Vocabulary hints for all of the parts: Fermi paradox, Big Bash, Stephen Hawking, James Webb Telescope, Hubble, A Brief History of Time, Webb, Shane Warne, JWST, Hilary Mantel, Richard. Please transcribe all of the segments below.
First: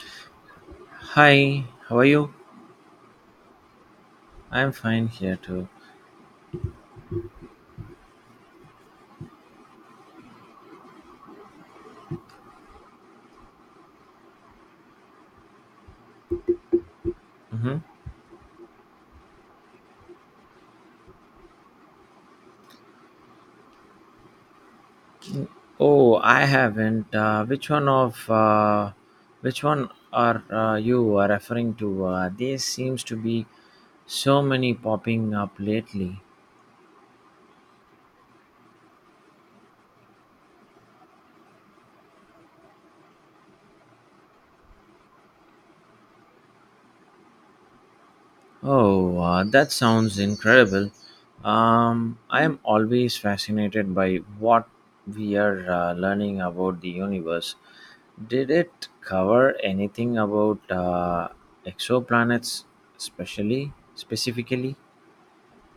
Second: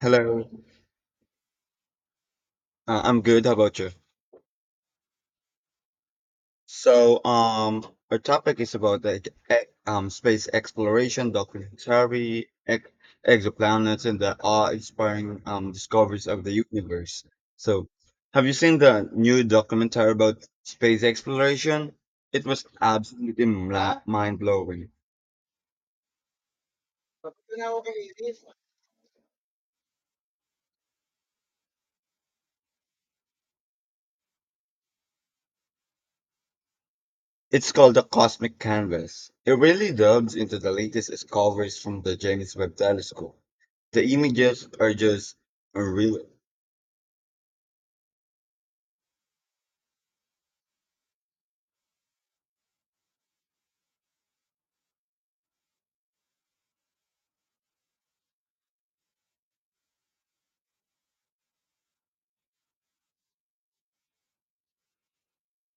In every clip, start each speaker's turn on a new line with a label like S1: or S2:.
S1: Hello,
S2: Hi, how are you?
S1: I'm good. How about you?
S2: I'm fine here too.
S1: Our topic is about like space exploration, documentary, ex exoplanets, and the awe-inspiring discoveries of the universe.
S2: hmm
S1: So, have you seen the new documentary about space exploration? It was absolutely mind blowing.
S2: Oh, I haven't. Which one of which one are you are referring to? There seems to be so many popping up lately.
S1: It's called the Cosmic Canvas. It really delves into the latest discoveries from the James Webb Telescope. The images are just unreal.
S2: Oh, that sounds incredible. I am always fascinated by what we are learning about the universe. Did it cover anything about exoplanets, especially specifically?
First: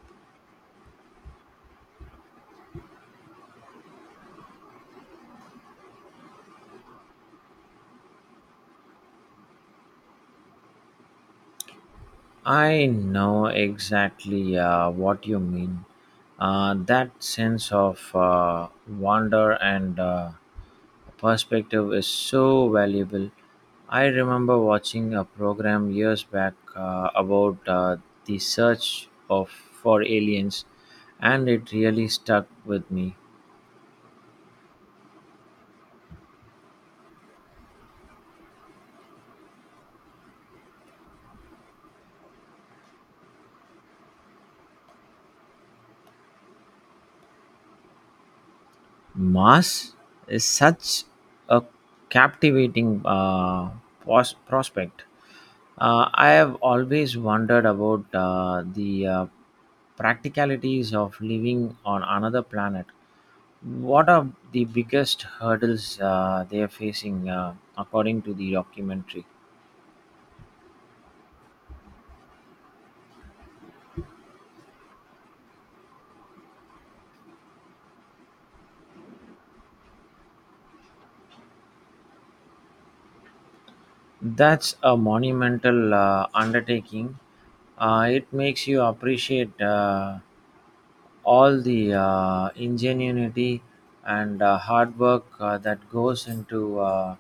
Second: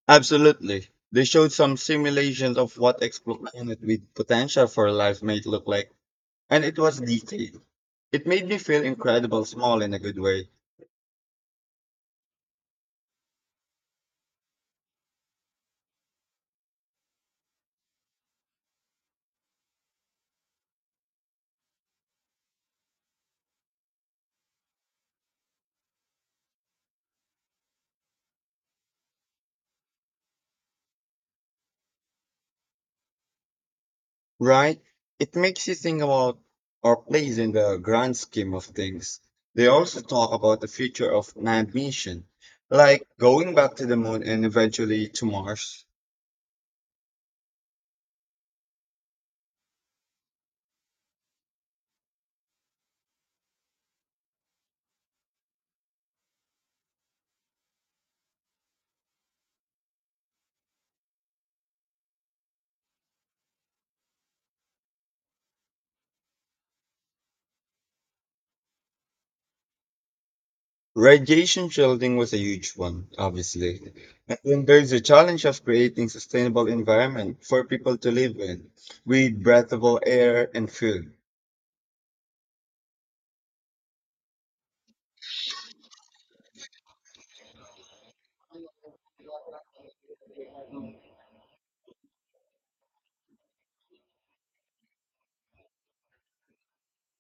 S1: Absolutely. They showed some simulations of what exoplanet with potential for life might look like, and it was detailed. It made me feel incredible small in a good way.
S2: I know exactly what you mean. That sense of wonder and perspective is so valuable. I remember watching a program years back about the search of for aliens, and it really stuck with me.
S1: Right? It makes you think about our place in the grand scheme of things. They also talk about the future of manned mission, like going back to the moon and eventually to Mars.
S2: Mars is such a captivating prospect. I have always wondered about the practicalities of living on another planet. What are the biggest hurdles they are facing, according to the documentary?
S1: Radiation shielding was a huge one, obviously. And then there's the challenge of creating sustainable environment for people to live in, with breathable air and food.
S2: That's a monumental undertaking. It makes you appreciate all the ingenuity and hard work that goes into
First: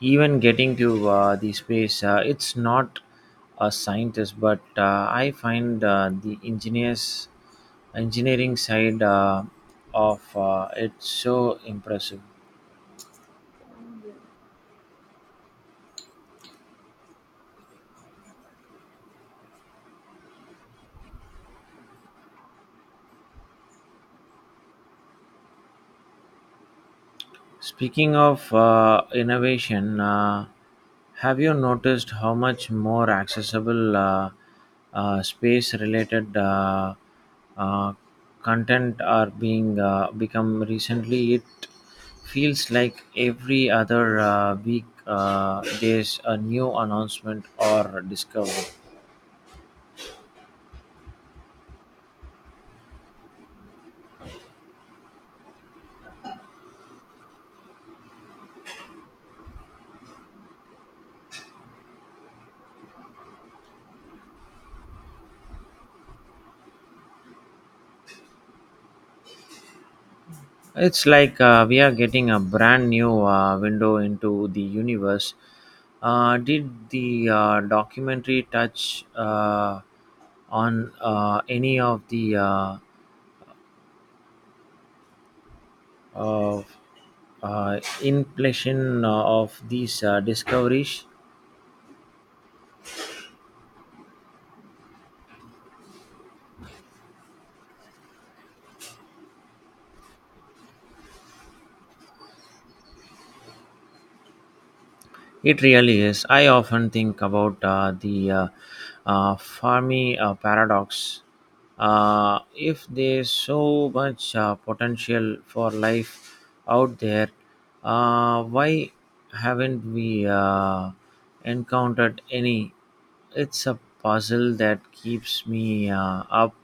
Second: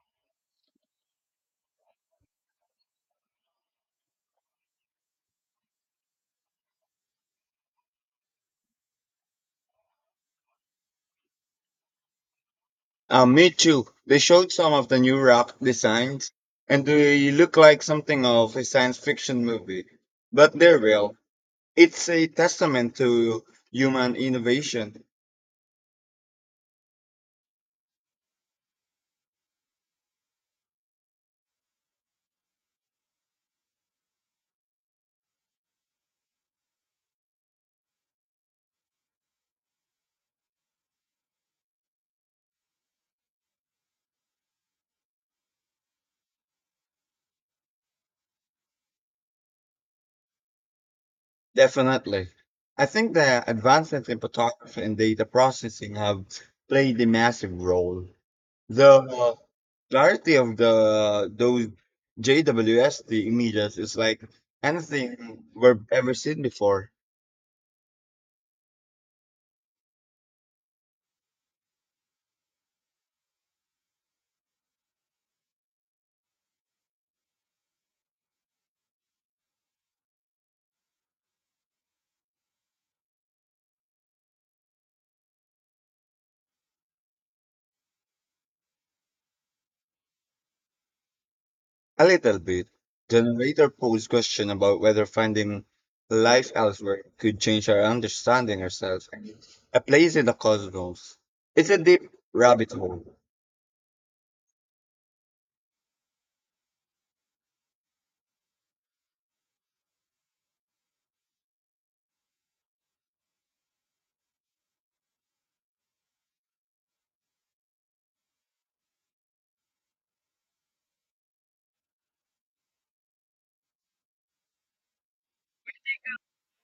S2: even getting to the space. It's not a scientist, but I find the engineering side of it so impressive.
S1: Me too. They showed some of the new rock designs, and they look like something of a science fiction movie. But they're real. It's a testament to human innovation.
S2: Speaking of innovation, have you noticed how much more accessible space related uh, content are being become recently? It feels like every other week there's a new announcement or discovery.
S1: Definitely. I think the advancements in photography and data processing have played a massive role. The clarity of the those JWST images is like anything we've ever seen before.
S2: It's like we are getting a brand new window into the universe. Did the documentary touch on any of the of, inflation of these discoveries?
S1: A little bit. The narrator posed question about whether finding life elsewhere could change our understanding ourselves. A place in the cosmos. It's a deep rabbit hole.
S2: It really is. I often think about the Fermi paradox. If there's so much potential for life out there, why haven't we encountered any? It's a puzzle that keeps me up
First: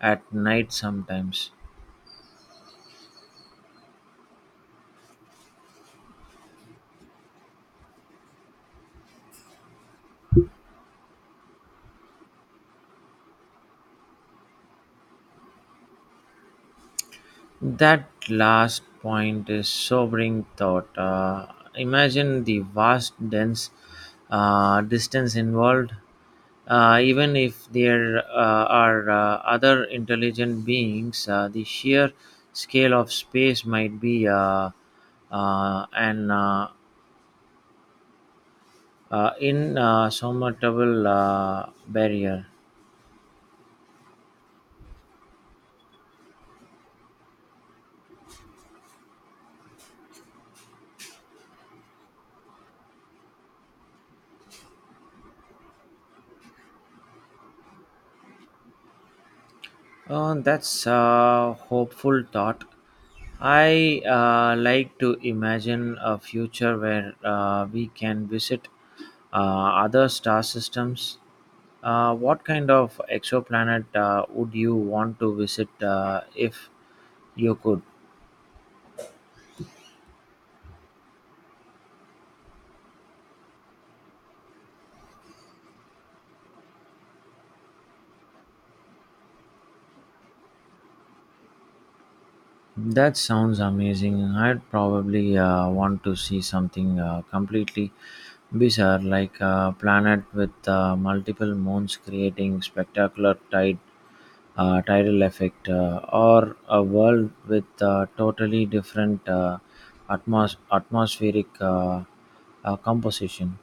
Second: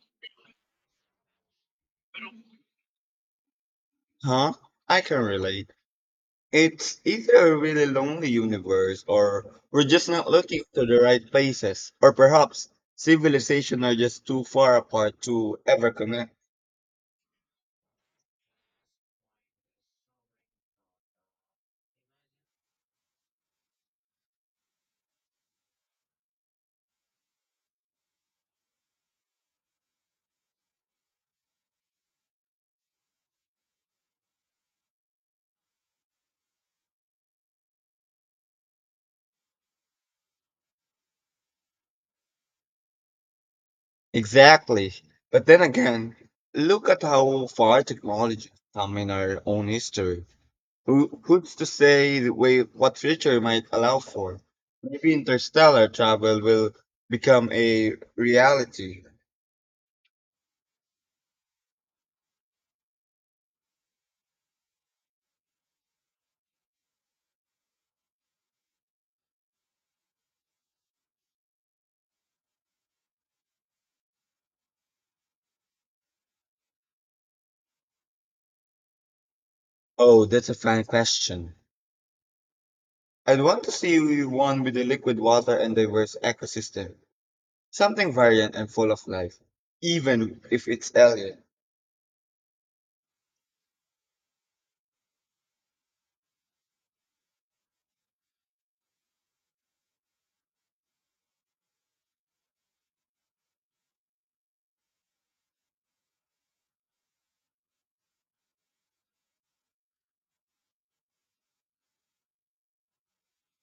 S2: at night sometimes.
S1: Huh? I can relate. It's either a really lonely universe or we're just not looking to the right places. Or perhaps civilization are just too far apart to ever connect.
S2: That last point is sobering thought. Imagine the vast, dense distance involved. Even if there are other intelligent beings, the sheer scale of space might be an insurmountable barrier.
S1: Exactly. But then again, look at how far technology has come in our own history. Who's to say the way what future might allow for? Maybe interstellar travel will become a reality.
S2: That's a hopeful thought. I like to imagine a future where we can visit uh, other star systems. What kind of exoplanet would you want to visit if you could?
S1: Oh, that's a fine question. I'd want to see one with a liquid water and diverse ecosystem, something variant and full of life, even if it's alien.
S2: That sounds amazing. I'd probably want to see something completely bizarre, like a planet with multiple moons creating spectacular tidal effect, or a world with totally different atmospheric composition.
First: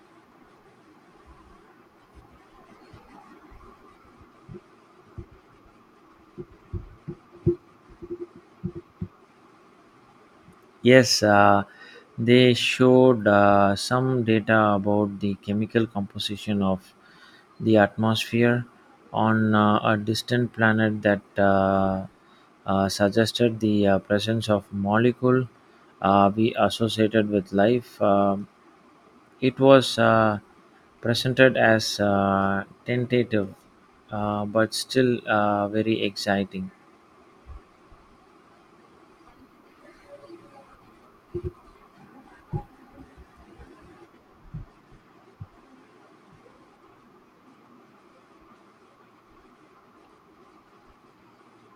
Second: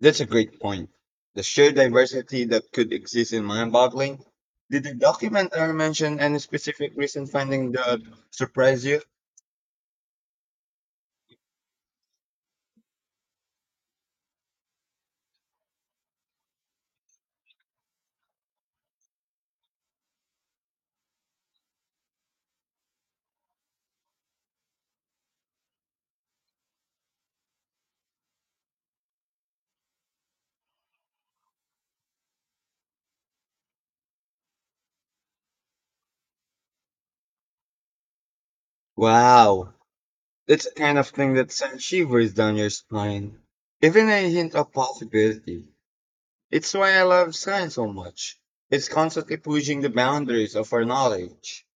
S1: That's a great point. The sheer diversity that could exist is mind-boggling. Did the documentary mention any specific recent finding that surprised you?
S2: Yes, they showed some data about the chemical composition of the atmosphere on a distant planet that suggested the presence of molecule we associated with life. It was presented as tentative, but still very exciting.
S1: Wow, that's the kind of thing that sends shivers down your spine. Even a hint of possibility. It's why I love science so much. It's constantly pushing the boundaries of our knowledge.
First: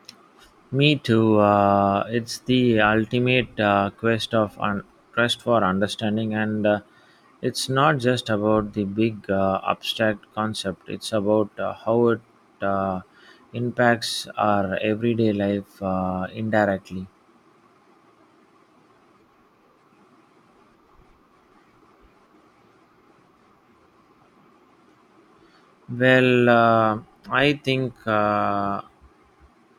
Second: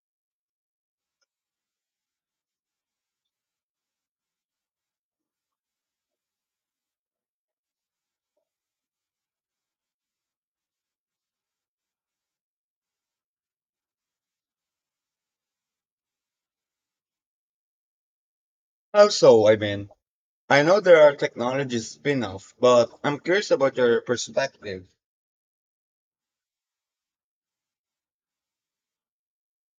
S2: Me too. It's the ultimate quest for understanding, and it's not just about the big abstract concept. It's about how it uh, impacts our everyday life indirectly.
S1: Also, I mean, I know there are technologies spin-off, but I'm curious about your perspective.
S2: Well, I think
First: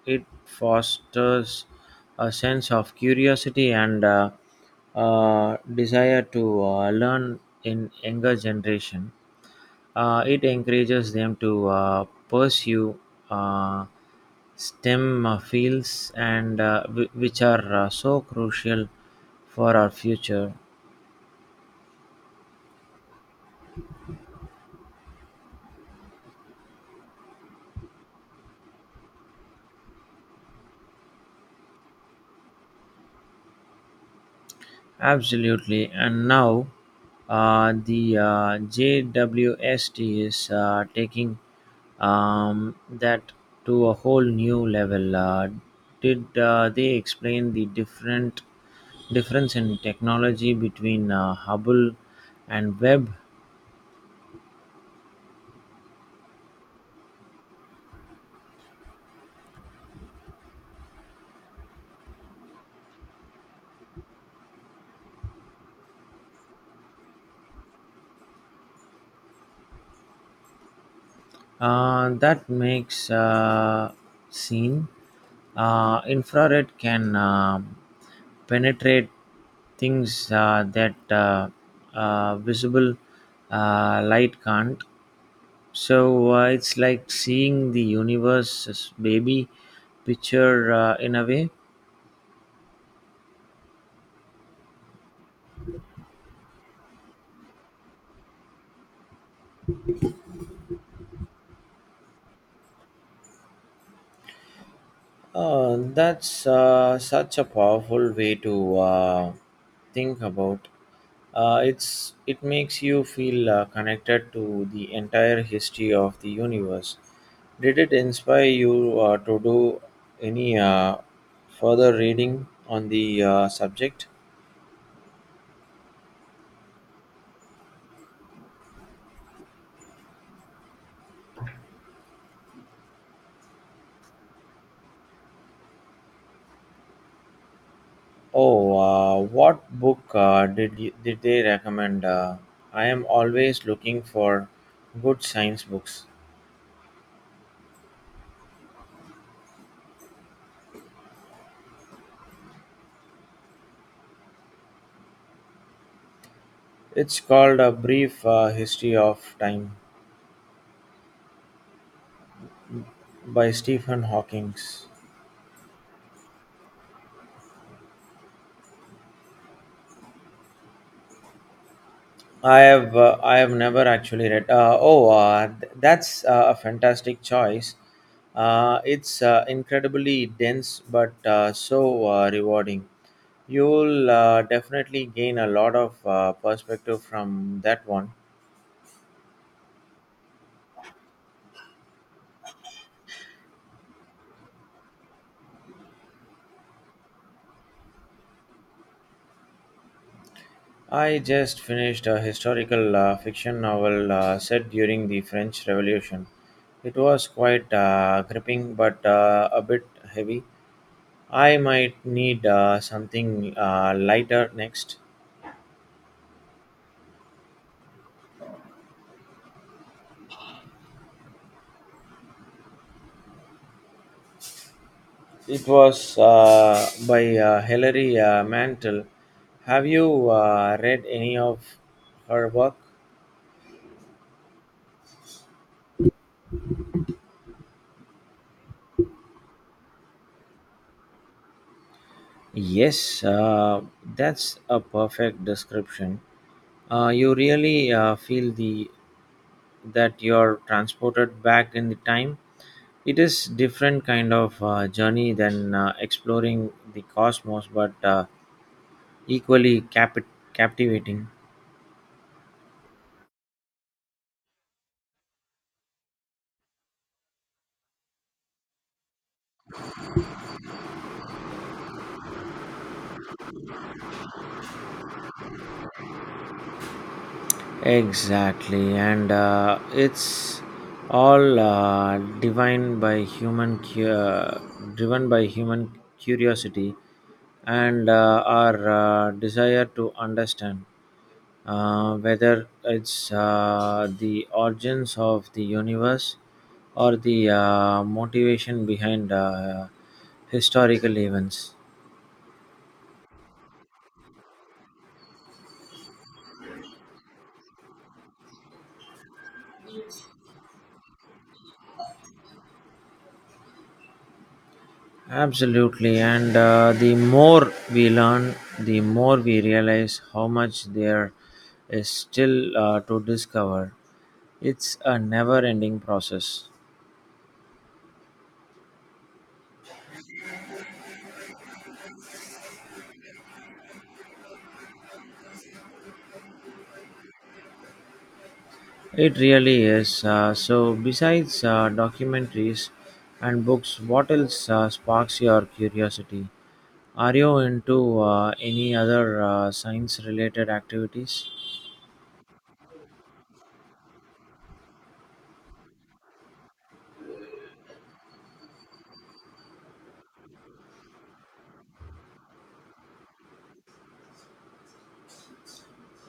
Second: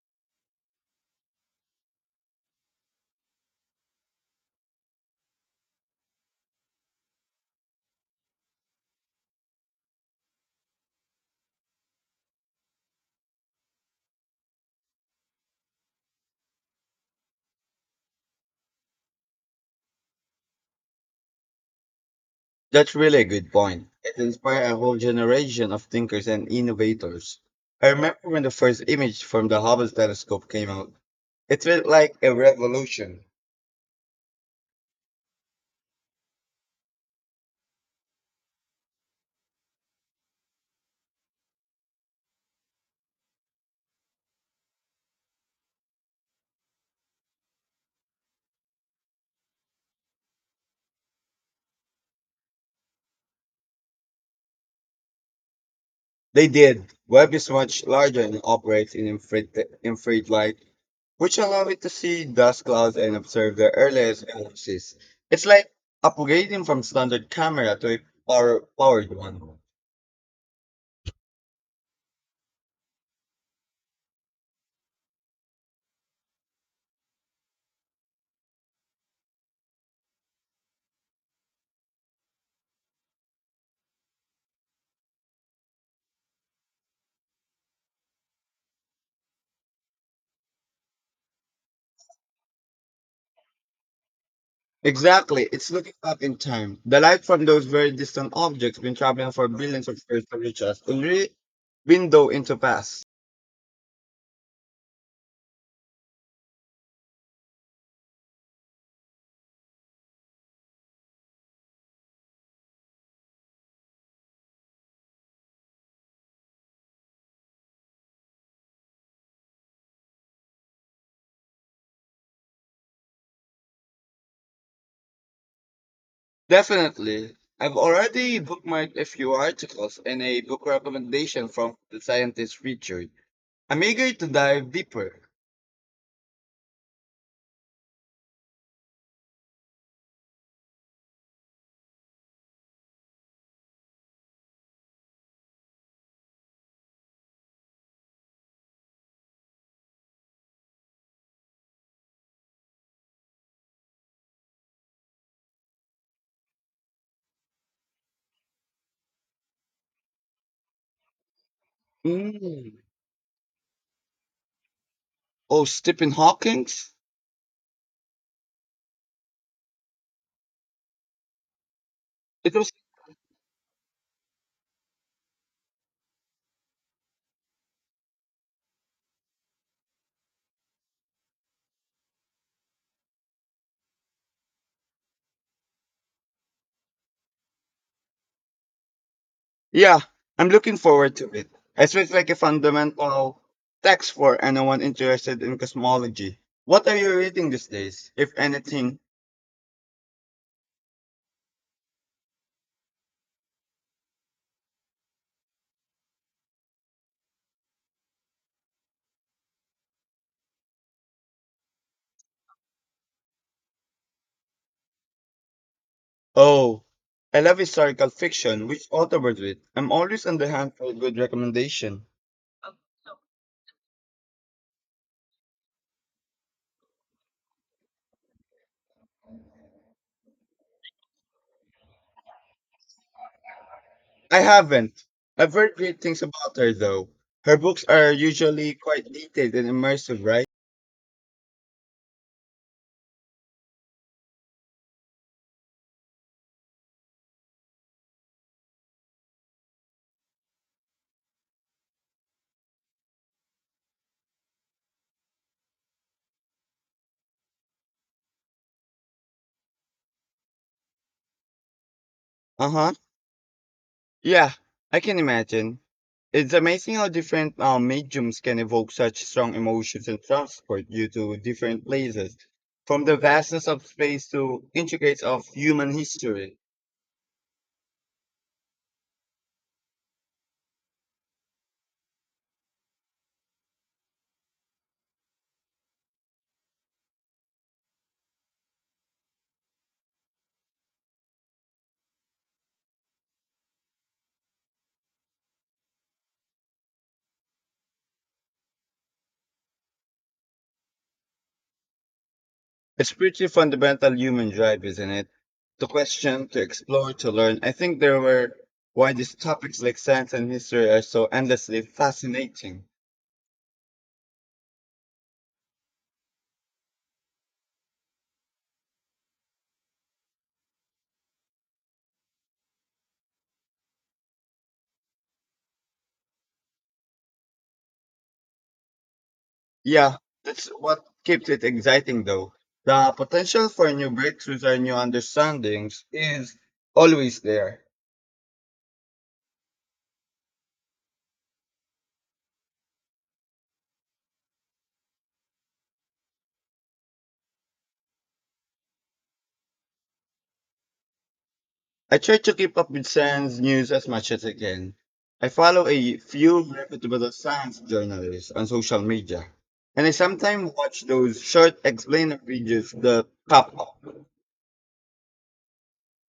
S2: it fosters a sense of curiosity and desire to learn in younger generation. It encourages them to pursue uh, STEM fields and which are so crucial for our future.
S1: That's really a good point. It inspired a whole generation of thinkers and innovators. I remember when the first image from the Hubble telescope came out. It felt like a revolution.
S2: Absolutely. And now the JWST is taking that to a whole new level. Did they explain the different difference in technology between Hubble and Webb?
S1: They did. Web is much larger and operates in infrared light, which allow it to see dust clouds and observe the earliest galaxies. It's like upgrading from standard camera to a powered one.
S2: That makes scene. Infrared can penetrate things that visible light can't. So it's like seeing the universe's baby picture in a way.
S1: Exactly, it's looking up in time. The light from those very distant objects been traveling for billions of years to reach us, a window into past.
S2: That's such a powerful way to think about. It makes you feel connected to the entire history of the universe. Did it inspire you to do any further reading on the subject?
S1: Definitely. I've already bookmarked a few articles and a book recommendation from the scientist Richard. I'm eager to dive deeper.
S2: Oh, what book did they recommend? I am always looking for good science books. It's called A Brief History of Time
S1: Mm.
S2: by Stephen Hawking.
S1: Oh, Stephen Hawking's? It was.
S2: I have never actually read. That's a fantastic choice. It's incredibly dense, but so rewarding. You'll definitely gain a lot of perspective from that one.
S1: Yeah, I'm looking forward to it. It feels like a fundamental text for anyone interested in cosmology. What are you reading these days, if anything?
S2: I just finished a historical fiction novel set during the French Revolution. It was quite gripping but a bit heavy. I might need something lighter next.
S1: Oh, I love historical fiction. Which author was it? I'm always on the hunt for a good recommendation.
S2: It was by Hilary Mantel. Have you read any of her work?
S1: I haven't. I've heard great things about her, though. Her books are usually quite detailed and immersive, right?
S2: Yes, that's a perfect description. You really feel the that you're transported back in the time it is different kind of journey than exploring the cosmos but equally captivating
S1: Uh huh. Yeah, I can imagine. It's amazing how different mediums can evoke such strong emotions and transport you to different places, from the vastness of space to intricates of human history.
S2: exactly and it's all divine by human cu- driven by human curiosity and our desire to understand whether it's the origins of the universe or the motivation behind historical events.
S1: It's pretty fundamental human drive, isn't it? To question, to explore, to learn. I think there were why these topics like science and history are so endlessly fascinating.
S2: Absolutely, and the more we learn, the more we realize how much there is still to discover. It's a never ending process.
S1: Yeah, that's what keeps it exciting though. The potential for new breakthroughs or new understandings is always there.
S2: It really is. So, besides documentaries and books, what else sparks your curiosity? Are you into any other science related activities?
S1: I try to keep up with science news as much as I can. I follow a few reputable science journalists on social media, and I sometimes watch those short explainer videos that pop up.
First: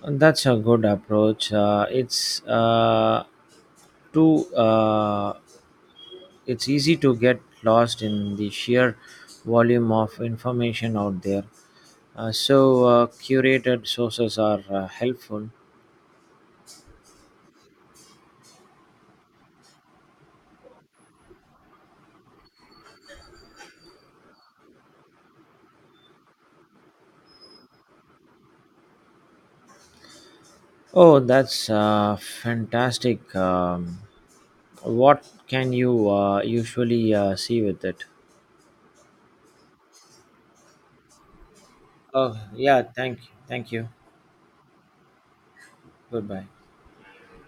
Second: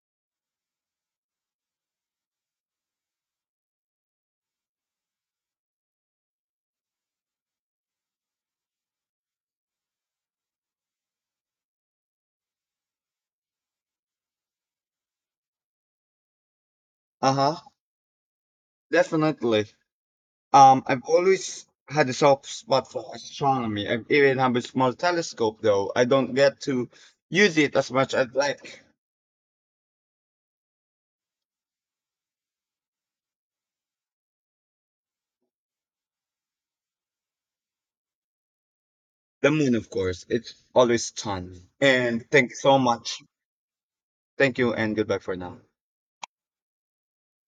S2: And That's a good approach. It's too. It's easy to get lost in the sheer volume of information out there. So, curated sources are helpful.
S1: Uh huh, definitely. I've always had a soft spot for astronomy. I even have a small telescope, though. I don't get to use it as much as like
S2: Oh, that's fantastic. What can you usually see with it?
S1: the moon, of course. It's always fun. And
S2: Oh,
S1: thanks so
S2: yeah,
S1: much.
S2: thank you.
S1: Thank you, and goodbye for now.
S2: Goodbye.